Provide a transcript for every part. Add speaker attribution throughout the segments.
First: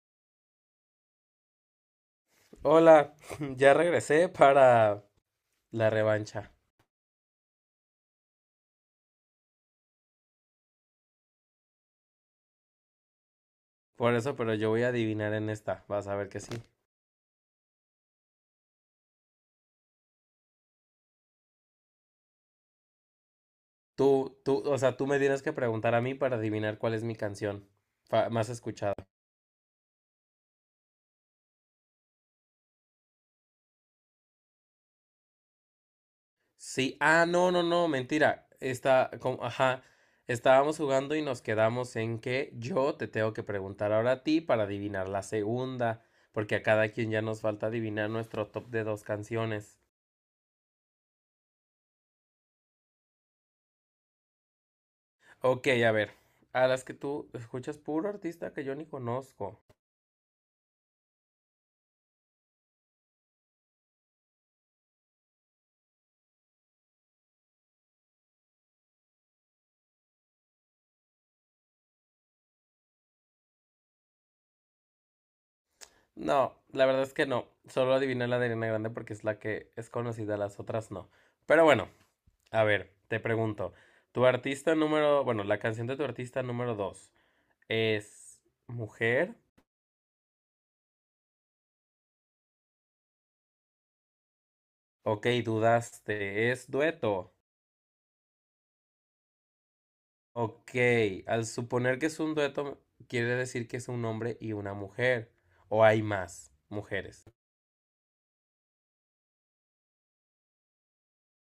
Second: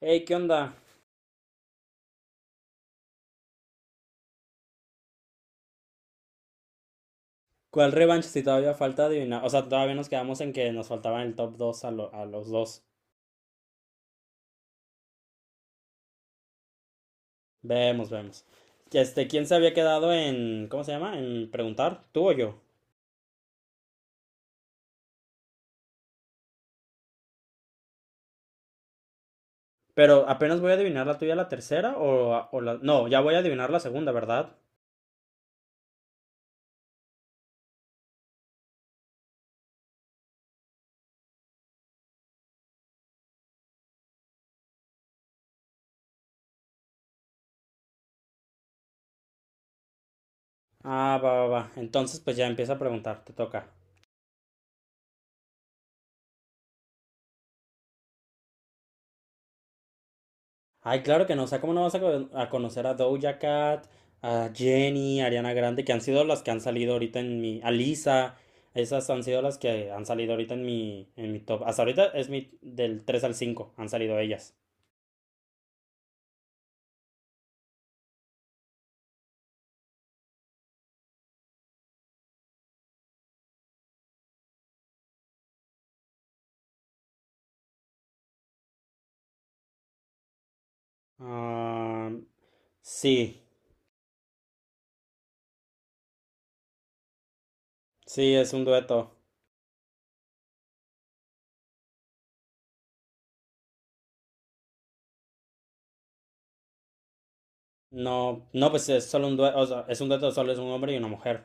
Speaker 1: Hey, ¿qué onda?
Speaker 2: Hola, ya regresé para la revancha.
Speaker 1: ¿Cuál revancha si todavía falta adivinar? O sea, todavía nos quedamos en que nos faltaban el top 2 a los dos.
Speaker 2: Por eso, pero yo voy a adivinar en esta. Vas a ver que sí.
Speaker 1: Vemos, vemos. ¿Quién se había quedado en, ¿cómo se llama?, en preguntar, tú o yo?
Speaker 2: Tú, o sea, tú me tienes que preguntar a mí para adivinar cuál es mi canción más escuchada.
Speaker 1: Pero apenas voy a adivinar la tuya, la tercera o. No, ya voy a adivinar la segunda, ¿verdad?
Speaker 2: Sí, no, no, no, mentira. Está, como, ajá, estábamos jugando y nos quedamos en que yo te tengo que preguntar ahora a ti para adivinar la segunda, porque a cada quien ya nos falta adivinar nuestro top de dos canciones.
Speaker 1: Ah, va, va, va. Entonces, pues ya empieza a preguntar, te toca.
Speaker 2: Ok, a ver, a las que tú escuchas puro artista que yo ni conozco.
Speaker 1: Ay, claro que no. O sea, ¿cómo no vas a conocer a Doja Cat, a Jenny, a Ariana Grande, que han sido las que han salido ahorita A Lisa, esas han sido las que han salido ahorita en mi top. Hasta ahorita del tres al cinco han salido ellas.
Speaker 2: No, la verdad es que no. Solo adiviné la de Ariana Grande porque es la que es conocida, las otras no. Pero bueno, a ver, te pregunto. Tu artista número, bueno, la canción de tu artista número dos es mujer.
Speaker 1: Ah, sí,
Speaker 2: Ok, dudaste, es dueto.
Speaker 1: sí, es un dueto.
Speaker 2: Ok, al suponer que es un dueto, quiere decir que es un hombre y una mujer. O hay más mujeres.
Speaker 1: No, no, pues es solo un dueto, o sea, es un dueto, solo es un hombre y una mujer.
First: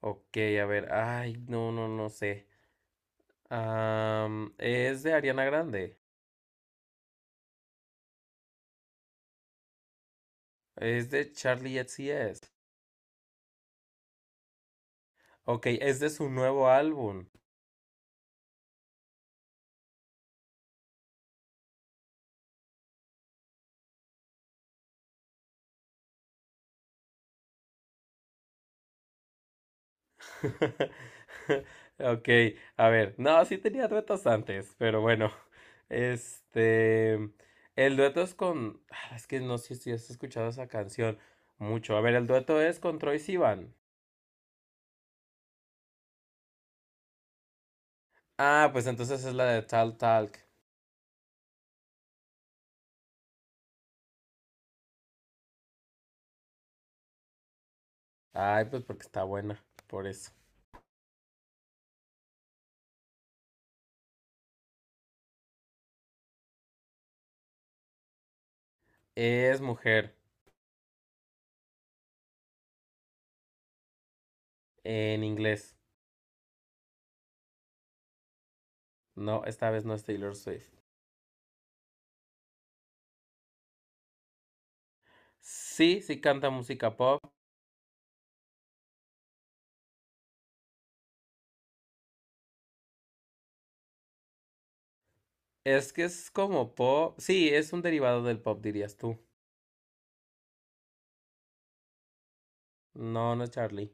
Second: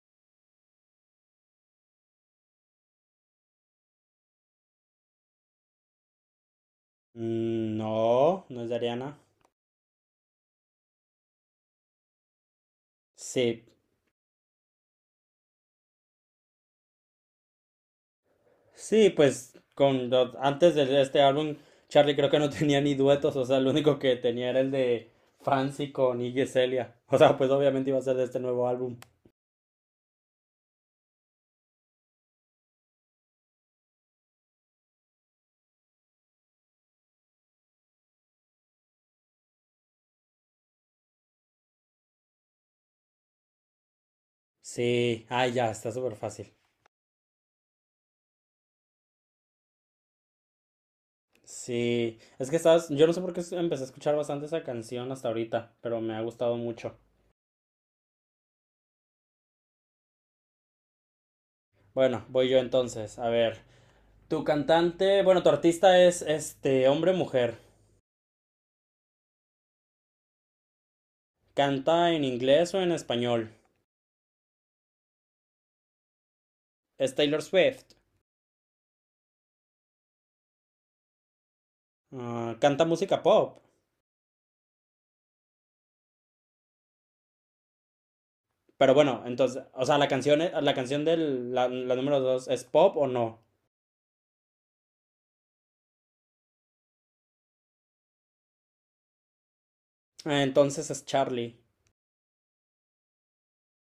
Speaker 2: Ok, a ver, ay, no, no, no sé. Es de Ariana Grande.
Speaker 1: Mm, no, no es de Ariana.
Speaker 2: Es de Charlie XCX.
Speaker 1: Sí.
Speaker 2: Ok, es de su nuevo álbum.
Speaker 1: Sí, pues antes de este álbum, Charlie creo que no tenía ni duetos, o sea, el único que tenía era el de Fancy con Iggy Celia. O sea, pues obviamente iba a ser de este nuevo álbum.
Speaker 2: Ok, a ver, no, sí tenía duetos antes, pero bueno, este, el dueto es con, es que no sé si has escuchado esa canción mucho, a ver, el dueto es con Troye Sivan.
Speaker 1: Sí, ay ya, está súper fácil.
Speaker 2: Ah, pues entonces es la de Tal Talk.
Speaker 1: Sí, es que sabes, yo no sé por qué empecé a escuchar bastante esa canción hasta ahorita, pero me ha gustado mucho.
Speaker 2: Ay, pues porque está buena, por eso.
Speaker 1: Bueno, voy yo entonces, a ver. Tu cantante, bueno, tu artista, ¿es hombre o mujer?
Speaker 2: Es mujer,
Speaker 1: ¿Canta en inglés o en español?
Speaker 2: en inglés.
Speaker 1: Es Taylor Swift.
Speaker 2: No, esta vez no es Taylor Swift.
Speaker 1: Ah, ¿canta música pop?
Speaker 2: Sí, sí canta música pop.
Speaker 1: Pero bueno, entonces, o sea, la canción, la canción de la número dos, ¿es pop o no?
Speaker 2: Es que es como pop. Sí, es un derivado del pop, dirías tú.
Speaker 1: Ah, entonces es Charlie.
Speaker 2: No, no es Charlie.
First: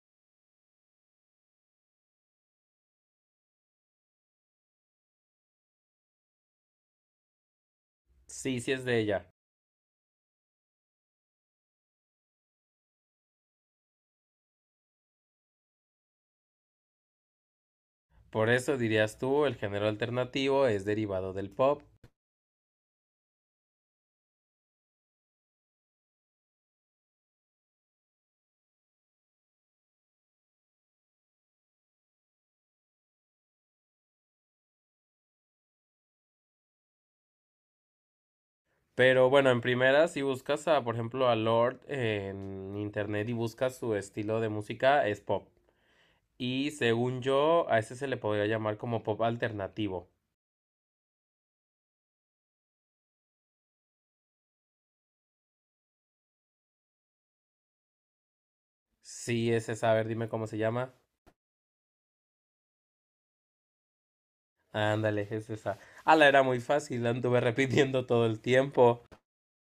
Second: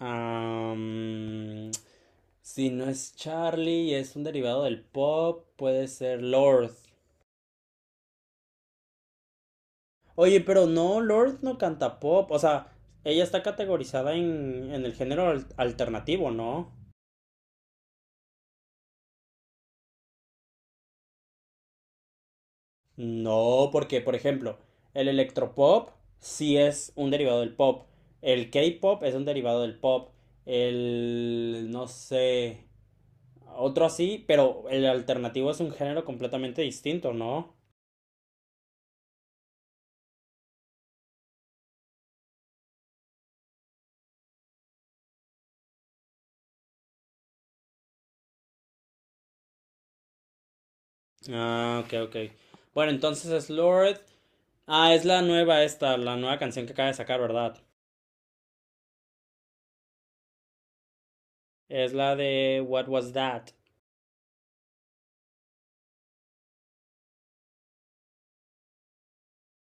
Speaker 1: Am, si no es Charlie y es un derivado del pop, puede ser Lord.
Speaker 2: Sí, sí es de ella.
Speaker 1: Oye, pero no, Lord no canta pop. O sea, ella está categorizada en el género alternativo, ¿no?
Speaker 2: Por eso dirías tú, el género alternativo es derivado del pop.
Speaker 1: No, porque, por ejemplo, el electropop sí es un derivado del pop. El K-pop es un derivado del pop. El, no sé, otro así, pero el alternativo es un género completamente distinto, ¿no?
Speaker 2: Pero bueno, en primera, si buscas a, por ejemplo, a Lord en internet y buscas su estilo de música, es pop. Y según yo, a ese se le podría llamar como pop alternativo.
Speaker 1: Ah, ok, ok. Bueno, entonces es Lord. Ah, es la nueva canción que acaba de sacar, ¿verdad?
Speaker 2: Sí, es esa. A ver, dime cómo se llama.
Speaker 1: Es la de What Was That?
Speaker 2: Ándale, es esa. Ah, la era muy fácil, la anduve repitiendo todo el tiempo.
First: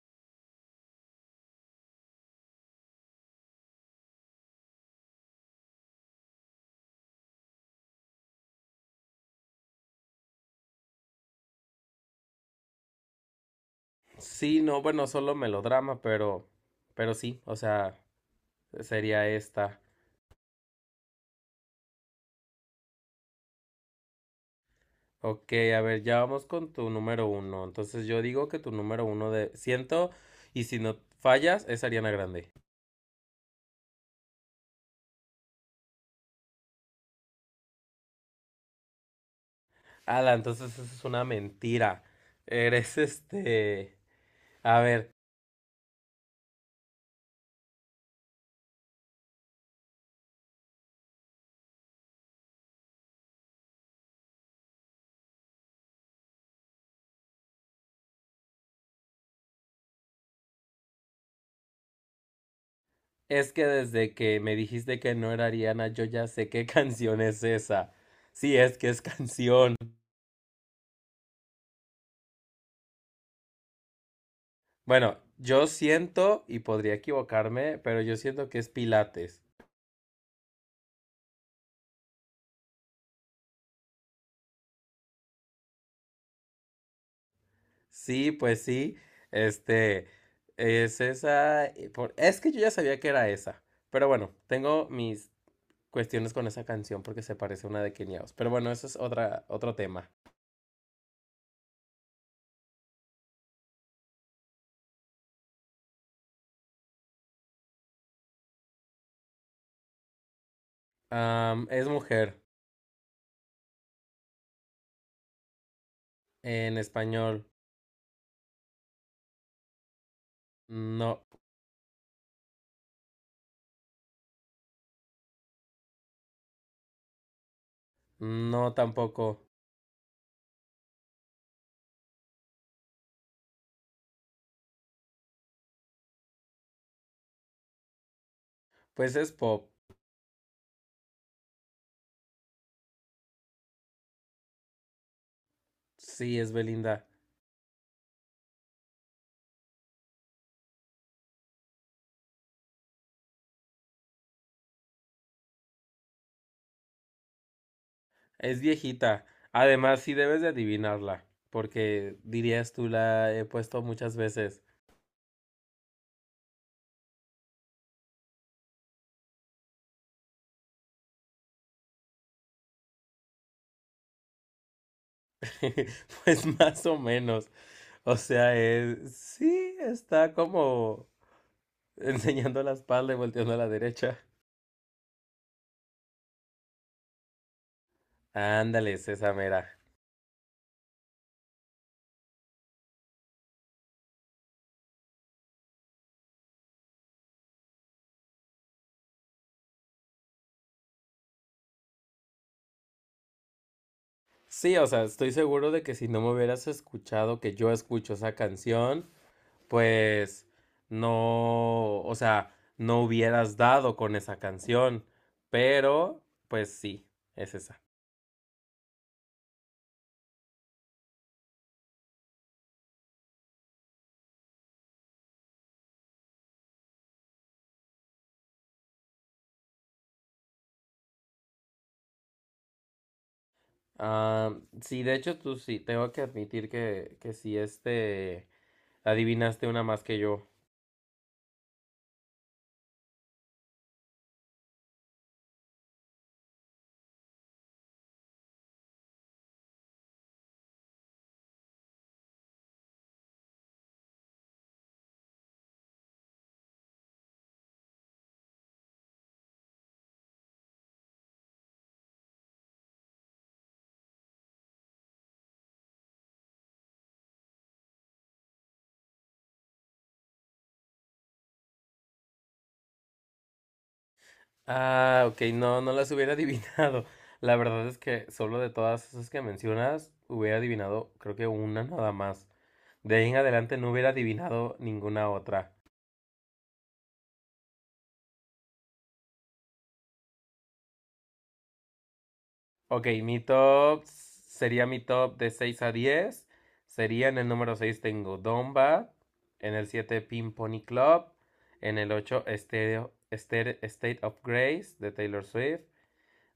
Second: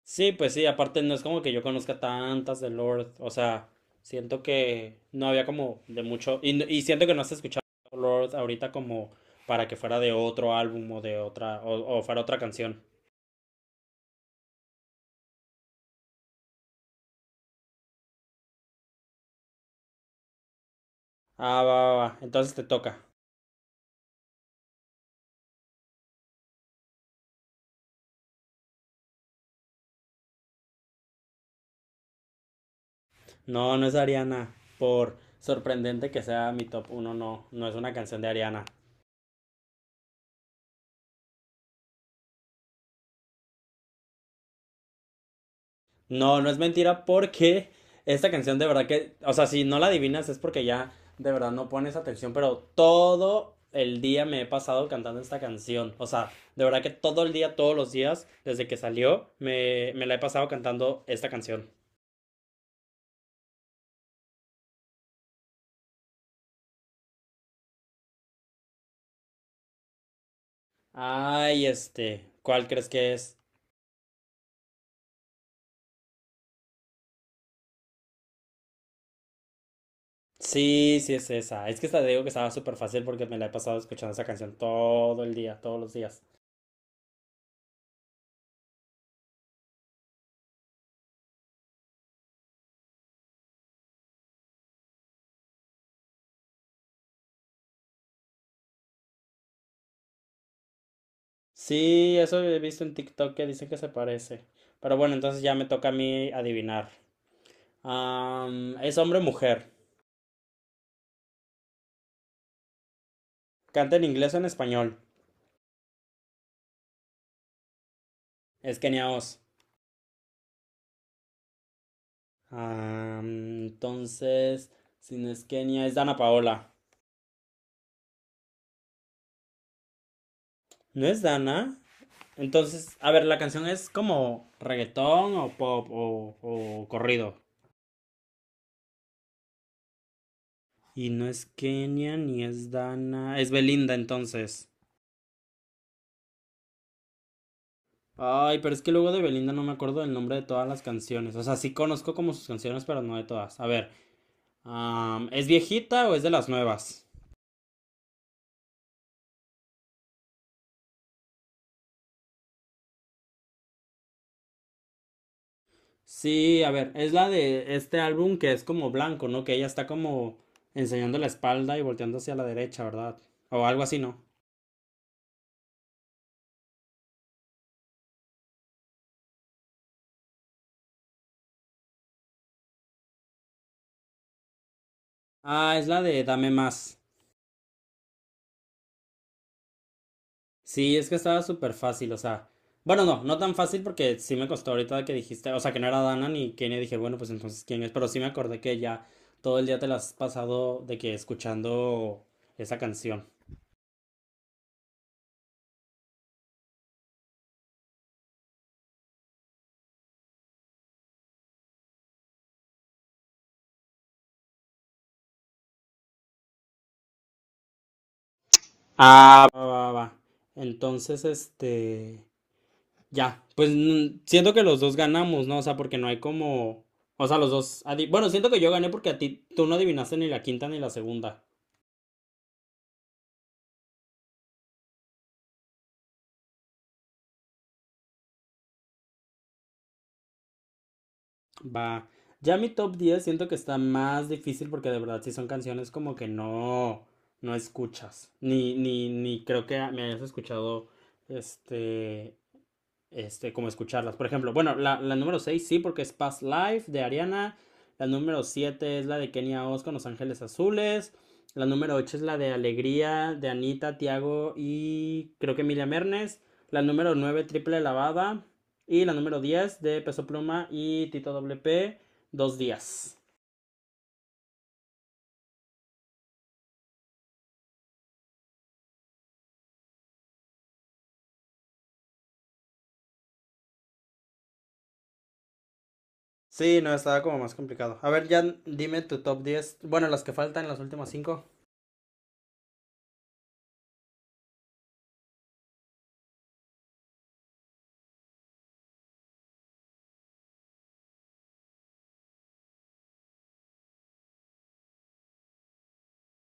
Speaker 1: Sí, pues sí, aparte no es como que yo conozca tantas de Lord, o sea, siento que no había como de mucho, y siento que no has escuchado Lord ahorita como para que fuera de otro álbum o de otra, o fuera otra canción.
Speaker 2: Sí, no, bueno, solo melodrama, pero sí, o sea, sería esta.
Speaker 1: Ah, va, va, va, entonces te toca.
Speaker 2: Ok, a ver, ya vamos con tu número uno. Entonces yo digo que tu número uno de ciento y si no fallas es Ariana Grande.
Speaker 1: No, no es de Ariana, por sorprendente que sea mi top uno, no, no es una canción de Ariana.
Speaker 2: Ala, entonces eso es una mentira. Eres. A ver,
Speaker 1: No, no es mentira porque esta canción de verdad que, o sea, si no la adivinas es porque ya de verdad no pones atención, pero todo el día me he pasado cantando esta canción. O sea, de verdad que todo el día, todos los días, desde que salió, me la he pasado cantando esta canción.
Speaker 2: es que desde que me dijiste que no era Ariana, yo ya sé qué canción es esa. Sí, es que es canción.
Speaker 1: Ay, ¿cuál crees que es?
Speaker 2: Bueno, yo siento y podría equivocarme, pero yo siento que es Pilates.
Speaker 1: Sí, sí es esa. Es que esta, te digo que estaba súper fácil porque me la he pasado escuchando esa canción todo el día, todos los días.
Speaker 2: Sí, pues sí, este, es esa, y es que yo ya sabía que era esa, pero bueno, tengo mis cuestiones con esa canción porque se parece a una de Quiniaos, pero bueno, eso es otra, otro tema.
Speaker 1: Sí, eso he visto en TikTok que dicen que se parece. Pero bueno, entonces ya me toca a mí adivinar. ¿Es hombre o mujer?
Speaker 2: Es mujer,
Speaker 1: ¿Canta en inglés o en español?
Speaker 2: en español,
Speaker 1: Es Kenia Os.
Speaker 2: no,
Speaker 1: Entonces, si no es Kenia, es Dana Paola.
Speaker 2: no tampoco,
Speaker 1: ¿No es Dana? Entonces, a ver, la canción es como reggaetón o pop o corrido.
Speaker 2: pues es pop,
Speaker 1: Y no es Kenia ni es Dana. Es Belinda entonces.
Speaker 2: sí, es Belinda,
Speaker 1: Ay, pero es que luego de Belinda no me acuerdo del nombre de todas las canciones. O sea, sí conozco como sus canciones, pero no de todas. A ver, ¿es viejita o es de las nuevas?
Speaker 2: es viejita, además sí debes de adivinarla, porque dirías tú la he puesto muchas veces.
Speaker 1: Sí, a ver, es la de este álbum que es como blanco, ¿no? Que ella está como enseñando la espalda y volteando hacia la derecha, ¿verdad? O algo así, ¿no?
Speaker 2: Pues más o menos. O sea, sí, está como enseñando la espalda y volteando a la derecha.
Speaker 1: Ah, es la de Dame Más.
Speaker 2: Ándale, es esa mera.
Speaker 1: Sí, es que estaba súper fácil, o sea, bueno, no, no tan fácil porque sí me costó ahorita que dijiste, o sea, que no era Dana ni Kenia, dije, bueno, pues entonces quién es, pero sí me acordé que ya todo el día te la has pasado de que escuchando esa canción.
Speaker 2: Sí, o sea, estoy seguro de que si no me hubieras escuchado que yo escucho esa canción, pues no, o sea, no hubieras dado con esa canción. Pero, pues sí, es esa.
Speaker 1: Ah, va, va, va. Entonces, ya, pues siento que los dos ganamos, ¿no? O sea, porque no hay como, o sea, los dos, bueno, siento que yo gané porque a ti, tú no adivinaste ni la quinta ni la segunda.
Speaker 2: Ah, sí, de hecho, tú sí, tengo que admitir que, sí, adivinaste una más que yo.
Speaker 1: Va. Ya mi top 10 siento que está más difícil porque de verdad sí son canciones como que no escuchas. Ni creo que me hayas escuchado este como escucharlas. Por ejemplo, bueno, la número 6 sí, porque es Past Life de Ariana. La número 7 es la de Kenia Oz con Los Ángeles Azules. La número 8 es la de Alegría de Anita, Tiago y creo que Emilia Mernes. La número nueve, Triple Lavada. Y la número 10 de Peso Pluma y Tito WP, Dos Días.
Speaker 2: Ah, ok, no, no las hubiera adivinado. La verdad es que solo de todas esas que mencionas, hubiera adivinado creo que una nada más. De ahí en adelante no hubiera adivinado ninguna otra.
Speaker 1: Sí, no, estaba como más complicado. A ver, ya dime tu top 10. Bueno, las que faltan, las últimas cinco.
Speaker 2: Ok, mi top sería mi top de 6 a 10. Sería en el número 6 tengo Domba, en el 7 Pin Pony Club, en el 8 State of Grace de Taylor Swift,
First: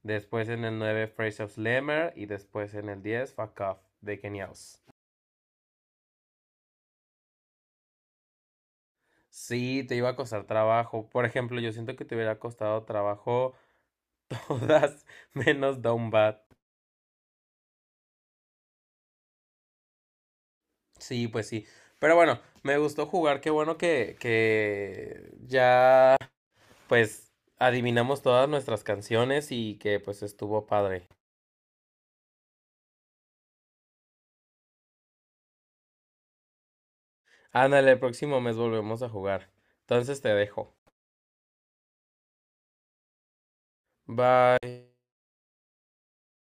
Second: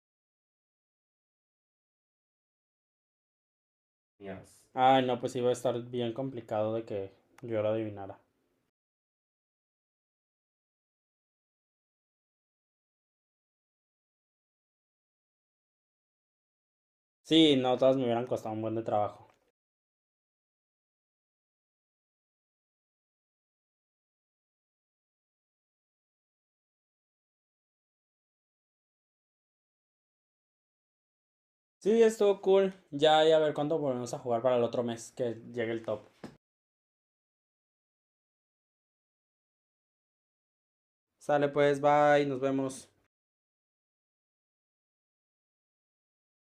Speaker 2: después en el 9 Phrase of Slammer y después en el 10 Fuck Off de Kenia
Speaker 1: Yes.
Speaker 2: Os.
Speaker 1: Ay, no, pues iba a estar bien complicado de que yo lo adivinara.
Speaker 2: Sí, te iba a costar trabajo. Por ejemplo, yo siento que te hubiera costado trabajo todas menos Down Bad.
Speaker 1: Sí, no, todas me hubieran costado un buen de trabajo.
Speaker 2: Sí, pues sí. Pero bueno, me gustó jugar. Qué bueno que, ya pues adivinamos todas nuestras canciones y que pues estuvo padre.
Speaker 1: Sí, estuvo cool. Ya, ya a ver cuándo volvemos a jugar para el otro mes que llegue el top.
Speaker 2: Ándale, el próximo mes volvemos a jugar. Entonces te dejo.
Speaker 1: Sale pues, bye, nos vemos.
Speaker 2: Bye.